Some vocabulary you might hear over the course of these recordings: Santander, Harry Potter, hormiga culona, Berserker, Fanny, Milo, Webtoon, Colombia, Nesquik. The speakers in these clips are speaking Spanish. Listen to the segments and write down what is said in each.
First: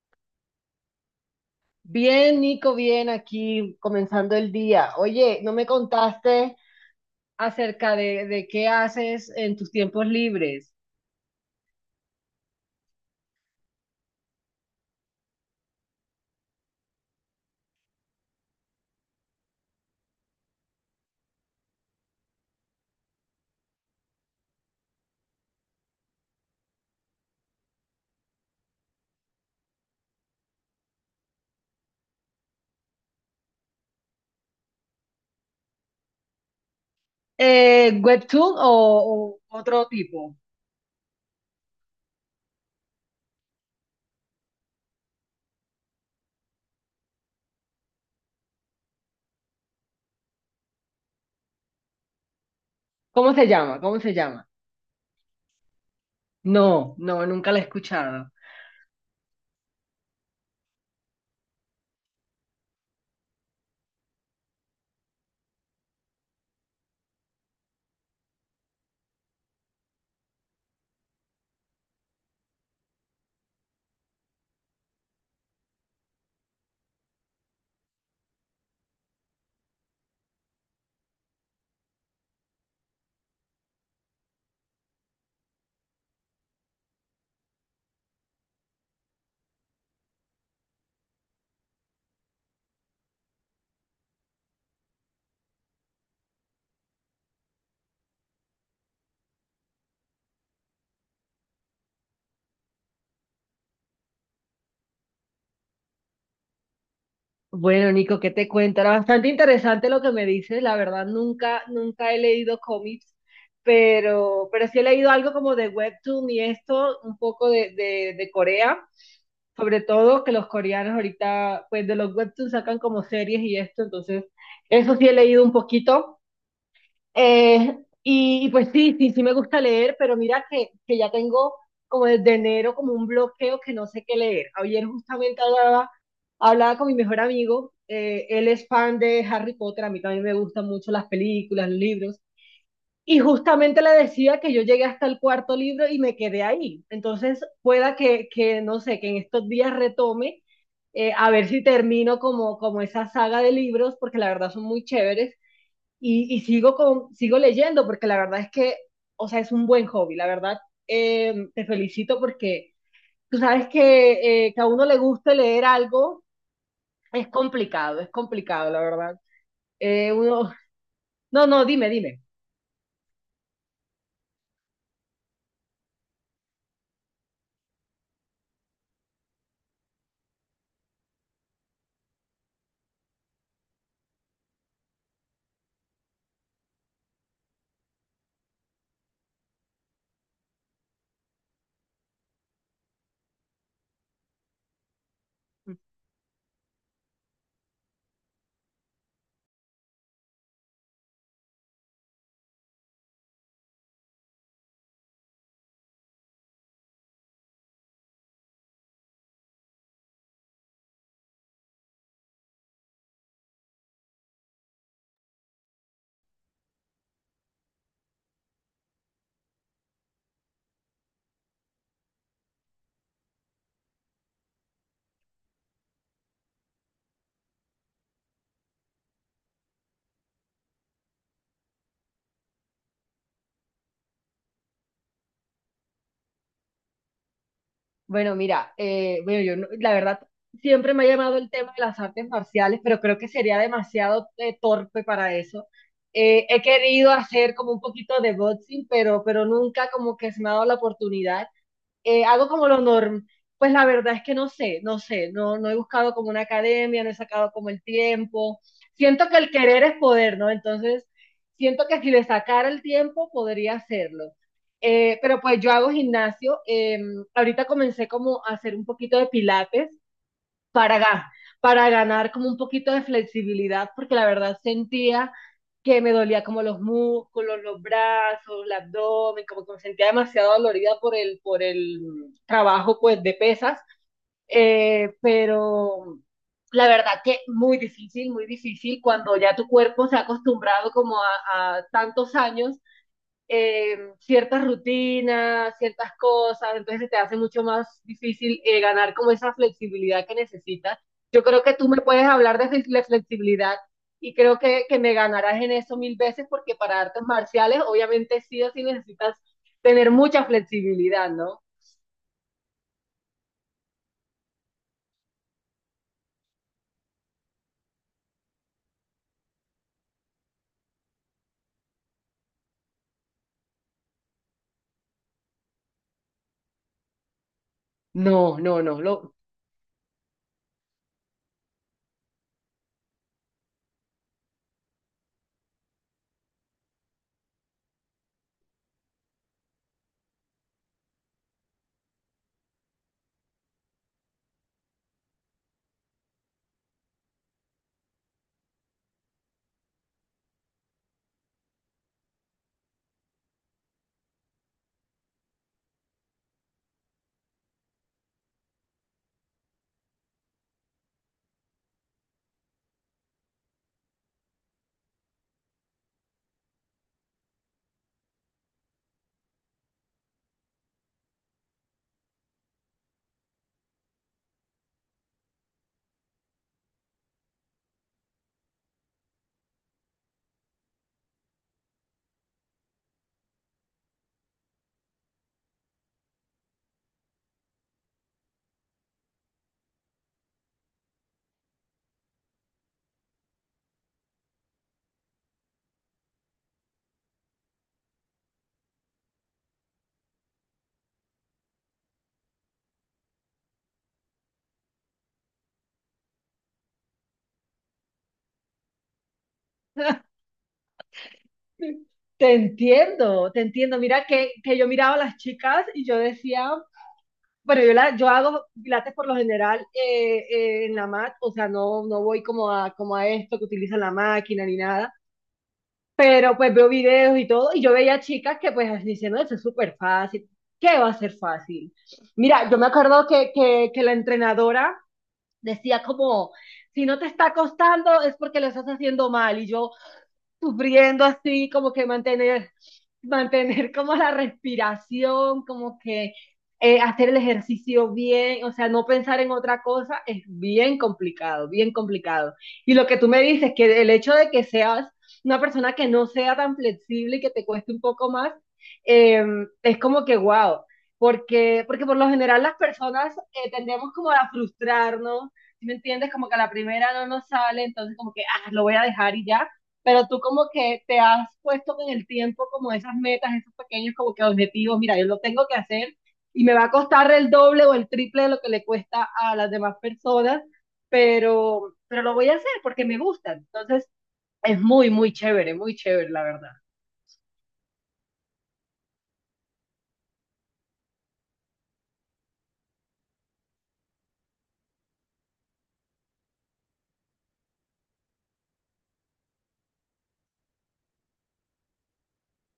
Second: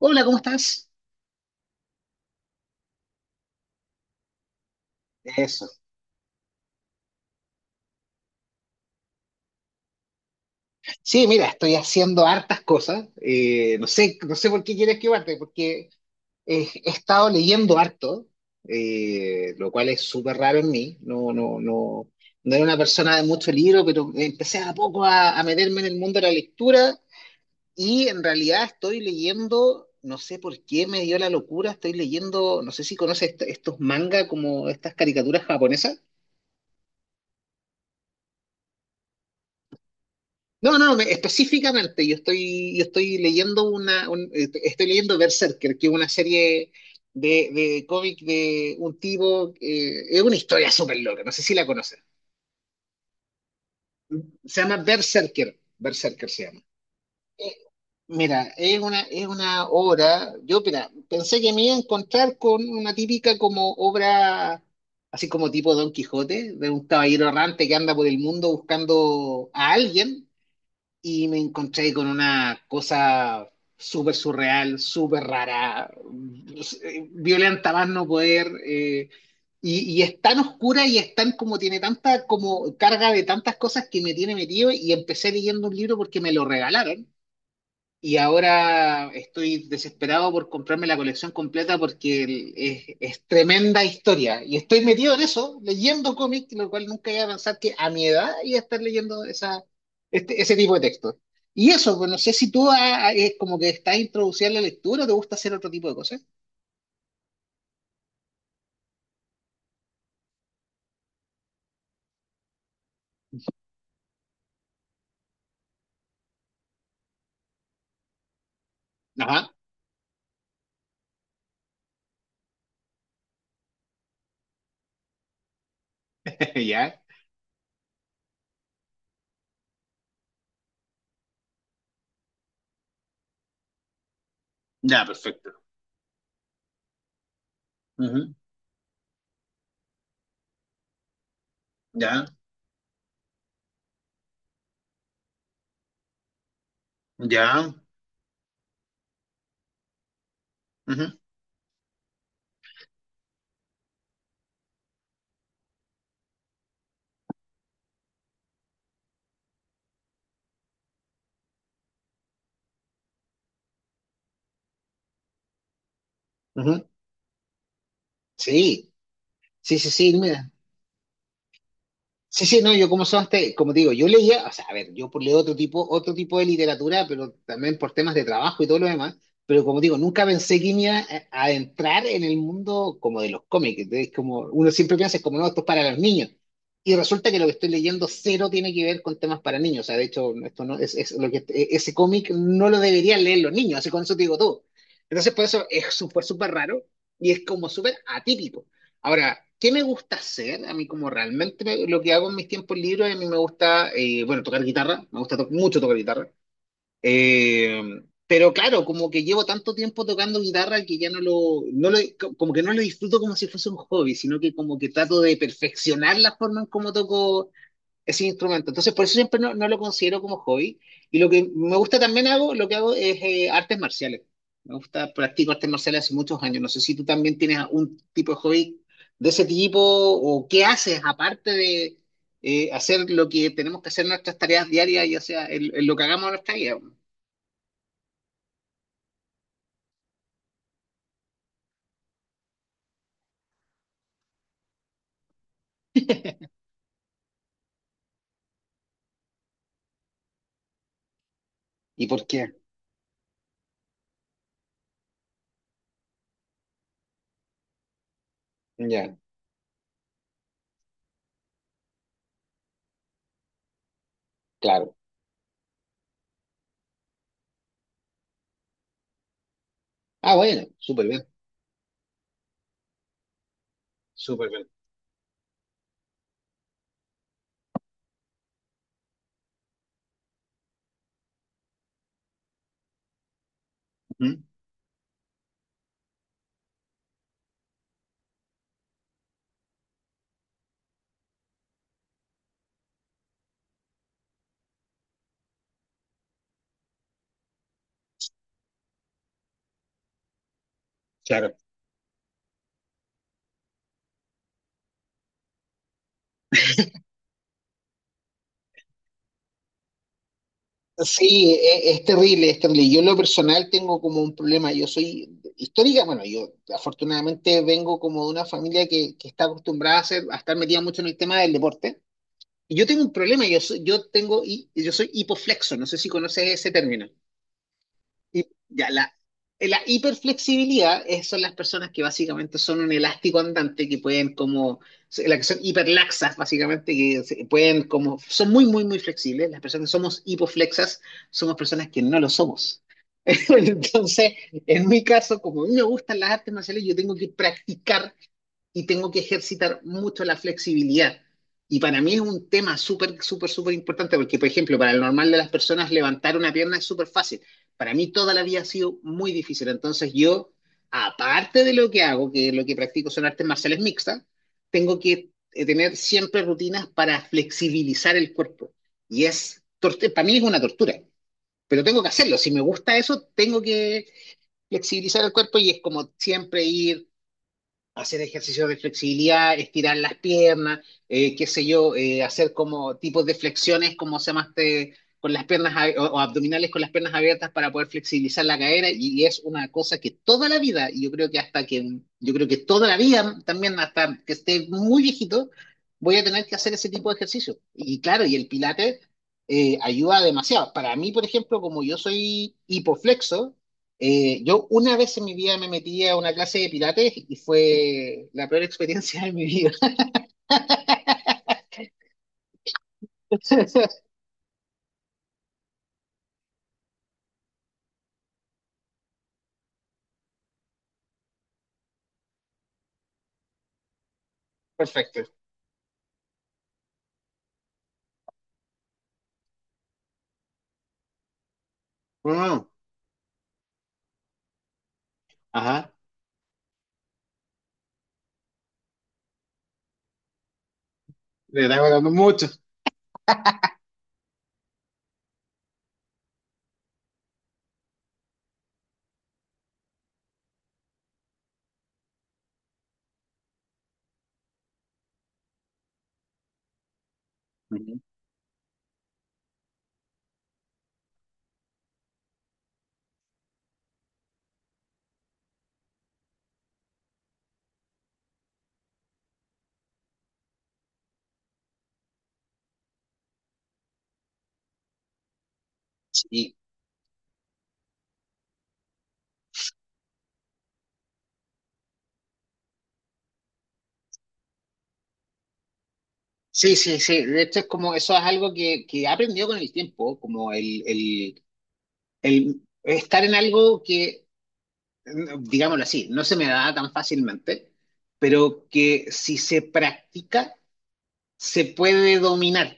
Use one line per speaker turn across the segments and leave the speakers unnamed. Hola, ¿cómo estás?
Bien, Nico, bien, aquí comenzando el día. Oye, no me
Eso.
contaste acerca de qué haces en tus tiempos libres.
Sí, mira, estoy haciendo hartas cosas. No sé por qué quieres que parte, porque he estado leyendo harto, lo cual es súper raro en mí. No, no, no, no era una persona de mucho libro, pero empecé a poco a meterme en el mundo de la lectura y en realidad estoy leyendo, no sé por qué me dio la locura, estoy leyendo, no sé si conoces estos mangas como estas caricaturas japonesas.
¿Webtoon o otro tipo?
No, no, no, específicamente yo estoy estoy leyendo Berserker, que es una serie de cómic de un tipo, es una historia súper loca, no sé si la conoces.
¿Cómo se llama? ¿Cómo se llama?
Se llama Berserker, Berserker se llama.
No, no, nunca
Eh,
la he escuchado.
Mira, es una obra, yo mira, pensé que me iba a encontrar con una típica como obra, así como tipo Don Quijote, de un caballero errante que anda por el mundo buscando a alguien y me encontré con una cosa súper surreal, súper rara, violenta más no poder, y es tan oscura y es tan como tiene tanta como carga de tantas cosas que me tiene metido y empecé leyendo un libro porque me lo regalaron y ahora estoy desesperado por comprarme la colección completa porque es tremenda historia. Y estoy metido en eso, leyendo cómics, lo cual nunca iba a pensar que a mi edad iba a estar leyendo ese tipo de textos. Y eso, pues no sé si tú como que estás introducida en la lectura o te gusta hacer otro tipo de cosas.
Bueno, Nico, ¿qué te cuento? Era bastante interesante lo que me dices. La verdad, nunca, nunca he leído cómics, pero sí he leído algo como de Webtoon y esto, un poco de Corea.
Ajá,
Sobre todo que los coreanos ahorita, pues de los webtoons sacan como series y esto, entonces eso sí he leído un poquito.
ya.
Y, y, pues sí, sí, sí me gusta leer, pero mira que ya tengo como desde enero como un bloqueo que no sé qué leer. Ayer
Ya,
justamente
perfecto.
hablaba, hablaba con mi mejor amigo,
Ujú.
él es fan de Harry Potter, a mí también me gustan mucho las películas, los libros,
Ya,
y justamente le decía que yo llegué hasta el cuarto libro y me quedé ahí. Entonces,
ya.
pueda que no sé, que en estos días retome,
Ujú,
a ver si termino como, como esa saga de libros, porque la verdad son muy chéveres. Y sigo, con, sigo leyendo, porque la verdad es que, o sea, es un buen hobby. La verdad, te felicito porque tú sabes que a uno le guste leer algo
ujú.
es complicado, la
Sí,
verdad.
sí, sí, sí, mira.
Uno... No, no, dime, dime.
Sí, sí, no, yo como son, como te digo, yo leía, o sea, a ver, leo otro tipo de literatura, pero también por temas de trabajo y todo lo demás, pero como digo, nunca pensé que me iba a entrar en el mundo como de los cómics, entonces como uno siempre piensa, es como no, esto es para los niños, y resulta que lo que estoy leyendo cero tiene que ver con temas para niños, o sea, de hecho, esto no, es lo que, ese cómic no lo deberían leer los niños, así con eso te digo todo. Entonces, por eso fue súper raro y es como súper atípico. Ahora, ¿qué me gusta hacer? A mí como realmente me- lo que hago en mis tiempos libres, a mí me gusta, bueno, tocar guitarra, me gusta mucho tocar guitarra. Eh, pero claro, como que llevo tanto tiempo tocando guitarra que ya no lo, como que no lo disfruto como si fuese un hobby, sino que como que trato de perfeccionar la forma en cómo toco ese instrumento. Entonces, por eso siempre no, no lo considero como hobby. Y lo que me gusta también hago, lo que hago es artes marciales. Me gusta, practico artes marciales hace muchos años. No sé si tú también tienes un tipo de hobby de ese tipo o qué haces aparte de hacer lo que tenemos que hacer en nuestras tareas diarias, ya sea en lo que hagamos en nuestra vida.
Bueno, mira, bueno, yo no- la verdad siempre me ha llamado el tema de las artes marciales, pero creo que sería demasiado torpe para eso. He querido hacer como un poquito de boxing, pero nunca como que se me ha dado la oportunidad
¿Y por
hago
qué?
como lo normal. Pues la verdad es que no sé, no sé, no, no he buscado como una academia, no he sacado como el tiempo.
Ya,
Siento que el querer es poder, ¿no? Entonces, siento que si le sacara el tiempo, podría hacerlo.
claro.
Pero pues yo hago gimnasio. Ahorita comencé como a hacer un poquito de pilates
Ah, bueno,
para,
súper bien,
para ganar como un poquito de flexibilidad, porque la
súper
verdad
bien.
sentía que me dolía como los músculos, los brazos, el abdomen, como que me sentía demasiado dolorida por el trabajo pues de pesas.
Ujú.
Pero la verdad que muy difícil cuando ya tu cuerpo se ha acostumbrado como a tantos años ciertas rutinas, ciertas cosas, entonces se te hace mucho más difícil ganar como esa flexibilidad que necesitas. Yo
Claro.
creo que tú me puedes hablar de de flexibilidad y creo que me ganarás en eso mil veces porque para artes marciales obviamente sí o sí necesitas tener mucha flexibilidad,
Sí,
¿no?
terrible, es terrible. Yo en lo personal tengo como un problema. Yo soy histórica, bueno, yo afortunadamente vengo como de una familia que está acostumbrada a estar metida mucho en el tema del deporte. Y yo tengo un problema, yo soy, yo tengo, hi- yo soy hipoflexo, no sé si conoces ese término. Y
No, no,
ya,
no,
la,
lo...
la hiperflexibilidad son las personas que básicamente son un elástico andante que pueden como, las que son hiperlaxas básicamente, que pueden como, son muy, muy, muy flexibles. Las personas que somos hipoflexas somos personas que no lo somos. Entonces, en mi caso, como a mí me gustan las artes marciales, yo tengo que practicar y tengo que ejercitar mucho la flexibilidad. Y para mí es un tema súper, súper, súper importante, porque, por ejemplo, para el normal de las personas levantar una pierna es súper fácil. Para mí toda la vida ha sido muy difícil. Entonces yo, aparte de lo que hago, que lo que practico son artes marciales mixtas, tengo que tener siempre rutinas para flexibilizar el cuerpo. Y es, para mí es una tortura, pero tengo que hacerlo. Si me gusta eso, tengo que flexibilizar el cuerpo y es como siempre ir hacer ejercicios de flexibilidad, estirar las piernas, qué sé yo, hacer como tipos de flexiones, como se llama este, con las piernas o abdominales con las piernas abiertas para poder flexibilizar la cadera y es una cosa que toda la vida, y yo creo que hasta que, yo creo que toda la vida, también hasta que esté muy viejito, voy a tener que hacer ese tipo de ejercicio. Y claro, y el Pilates ayuda demasiado. Para mí, por ejemplo, como yo soy hipoflexo, yo una vez en mi vida me metí a una clase de Pilates y fue la peor experiencia de mi vida.
Te entiendo, te entiendo. Mira que yo miraba a las chicas y yo decía, bueno, yo, la, yo hago pilates por lo general en la mat, o sea, no, no voy como a, como a esto que utilizan la máquina ni nada,
Perfecto.
pero pues veo videos y todo, y yo veía chicas que pues diciendo, eso es súper fácil, ¿qué va a ser fácil?
Mm,
Mira, yo me acuerdo que la entrenadora
ajá.
decía como, si no te está costando es porque lo estás haciendo mal, y yo, sufriendo
Le
así,
está
como que
hablando mucho.
mantener, mantener como la respiración, como que hacer el ejercicio bien, o sea, no pensar en otra cosa es bien complicado, bien complicado. Y lo que tú me dices, que el hecho de que seas una persona que no sea tan flexible y que te cueste
Ujú.
un poco más, eh, es como que wow. Porque, porque por lo general las personas tendemos como a frustrarnos, ¿sí? ¿Me entiendes? Como que a la primera no nos sale, entonces como que, ah, lo voy a dejar y ya, pero tú como que te has puesto con el tiempo como esas metas, esos pequeños como que objetivos, mira, yo lo tengo que hacer
Sí,
y me va a costar el doble o el triple de lo que le cuesta a las demás personas, pero lo voy a hacer porque me gusta. Entonces, es muy, muy chévere, la verdad.
sí, sí, sí. De hecho, es como eso es algo que he aprendido con el tiempo, como el, el estar en algo que, digámoslo así, no se me da tan fácilmente, pero que si se practica, se puede dominar.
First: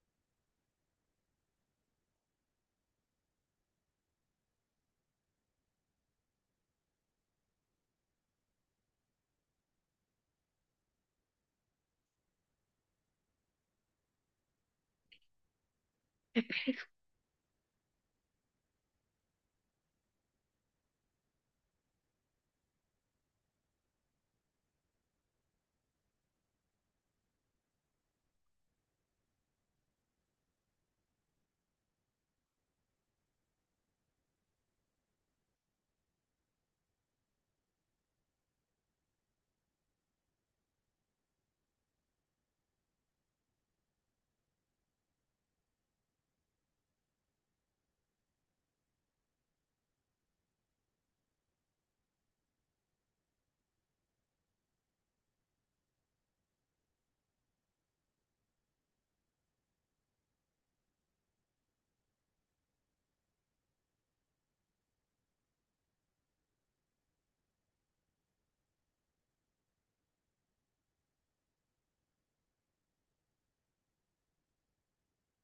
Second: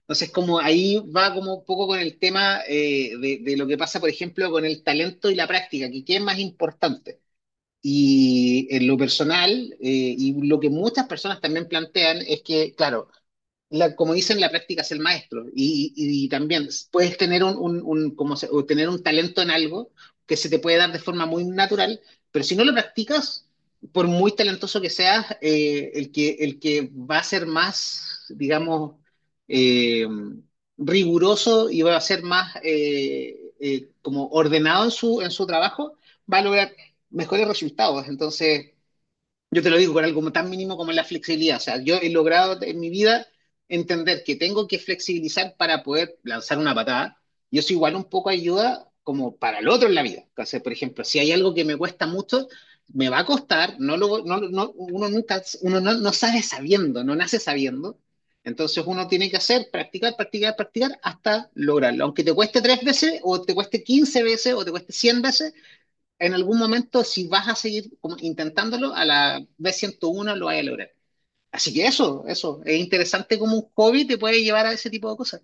Entonces, como ahí va como un poco con el tema de lo que pasa, por ejemplo, con el talento y la práctica, que qué es más importante. Y en lo personal, y lo que muchas personas también plantean es que, claro, la, como dicen, la práctica es el maestro. Y también puedes tener un, o tener un talento en algo que se te puede dar de forma muy natural, pero si no lo practicas, por muy talentoso que seas, el que va a ser más, digamos, eh, riguroso y va a ser más como ordenado en su trabajo, va a lograr mejores resultados. Entonces, yo te lo digo con algo tan mínimo como es la flexibilidad. O sea, yo he logrado en mi vida entender que tengo que flexibilizar para poder lanzar una patada. Y eso igual un poco ayuda como para el otro en la vida. O sea, por ejemplo, si hay algo que me cuesta mucho, me va a costar. No lo, no, no- uno nunca, uno no sabe sabiendo, no nace sabiendo. Entonces uno tiene que hacer, practicar, practicar, practicar hasta lograrlo. Aunque te cueste tres veces, o te cueste 15 veces, o te cueste 100 veces, en algún momento, si vas a seguir como intentándolo, a la B101 lo vas a lograr. Así que eso, es interesante como un hobby te puede llevar a ese tipo de cosas.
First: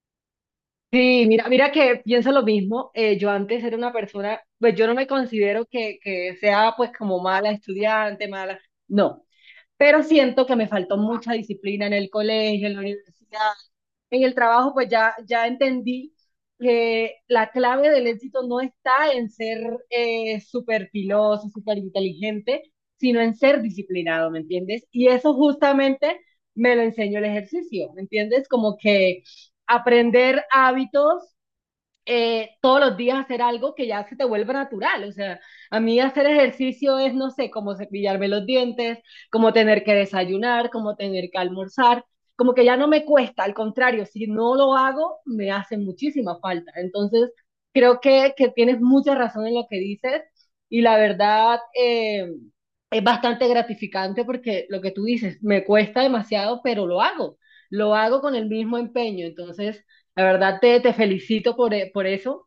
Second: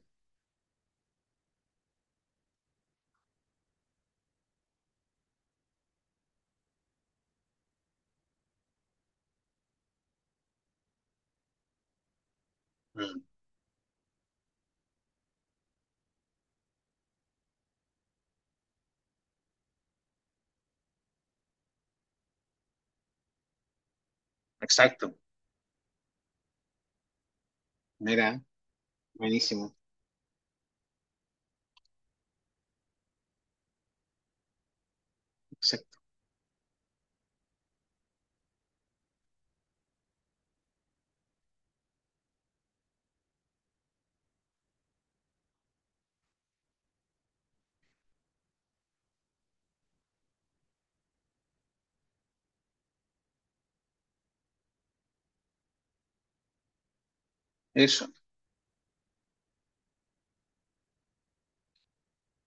Sí, mira, mira que pienso lo mismo. Yo antes era una persona, pues yo no me considero que sea pues como mala estudiante, mala, no, pero siento que me faltó mucha disciplina en el colegio, en la
Mm,
universidad, en el trabajo, pues ya, ya entendí que la clave del éxito no está en ser súper filoso, súper inteligente, sino en ser disciplinado, ¿me entiendes? Y
exacto,
eso justamente me lo enseñó el ejercicio, ¿me
mira,
entiendes? Como que
buenísimo,
aprender hábitos todos los días hacer algo que ya se te vuelva natural. O sea, a mí
exacto,
hacer ejercicio es, no sé, como cepillarme los dientes, como tener que desayunar, como tener que almorzar, como que ya no me cuesta, al contrario, si no lo hago, me hace muchísima falta. Entonces, creo que tienes mucha razón en lo que dices y la verdad... es bastante gratificante porque lo que tú dices, me cuesta demasiado, pero lo
eso.
hago con el mismo empeño. Entonces, la verdad te, te felicito por, por eso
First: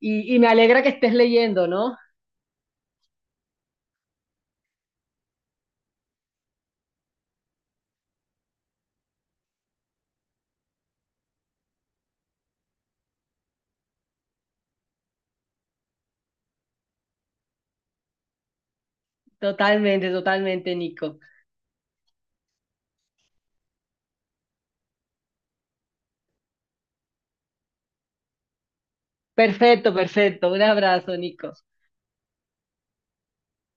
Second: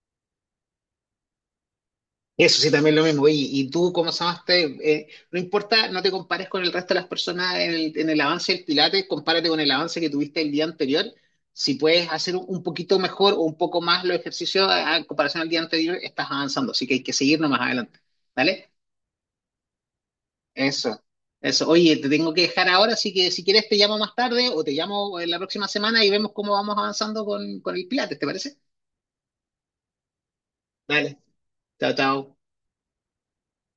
y me alegra que estés leyendo, ¿no?
Eso sí, también lo mismo. Oye, y tú, ¿cómo llamaste? No importa, no te compares con el resto de las personas en el avance del Pilates, compárate con el avance que tuviste el día anterior. Si puedes hacer un poquito mejor o un poco más los ejercicios en comparación al día anterior, estás avanzando. Así que hay que seguir más adelante. ¿Vale?
Totalmente, totalmente,
Eso,
Nico.
eso. Oye, te tengo que dejar ahora, así que si quieres te llamo más tarde o te llamo la próxima semana y vemos cómo vamos avanzando con el Pilates, ¿te parece?
Perfecto, perfecto. Un
Dale,
abrazo, Nico.
chao, chao.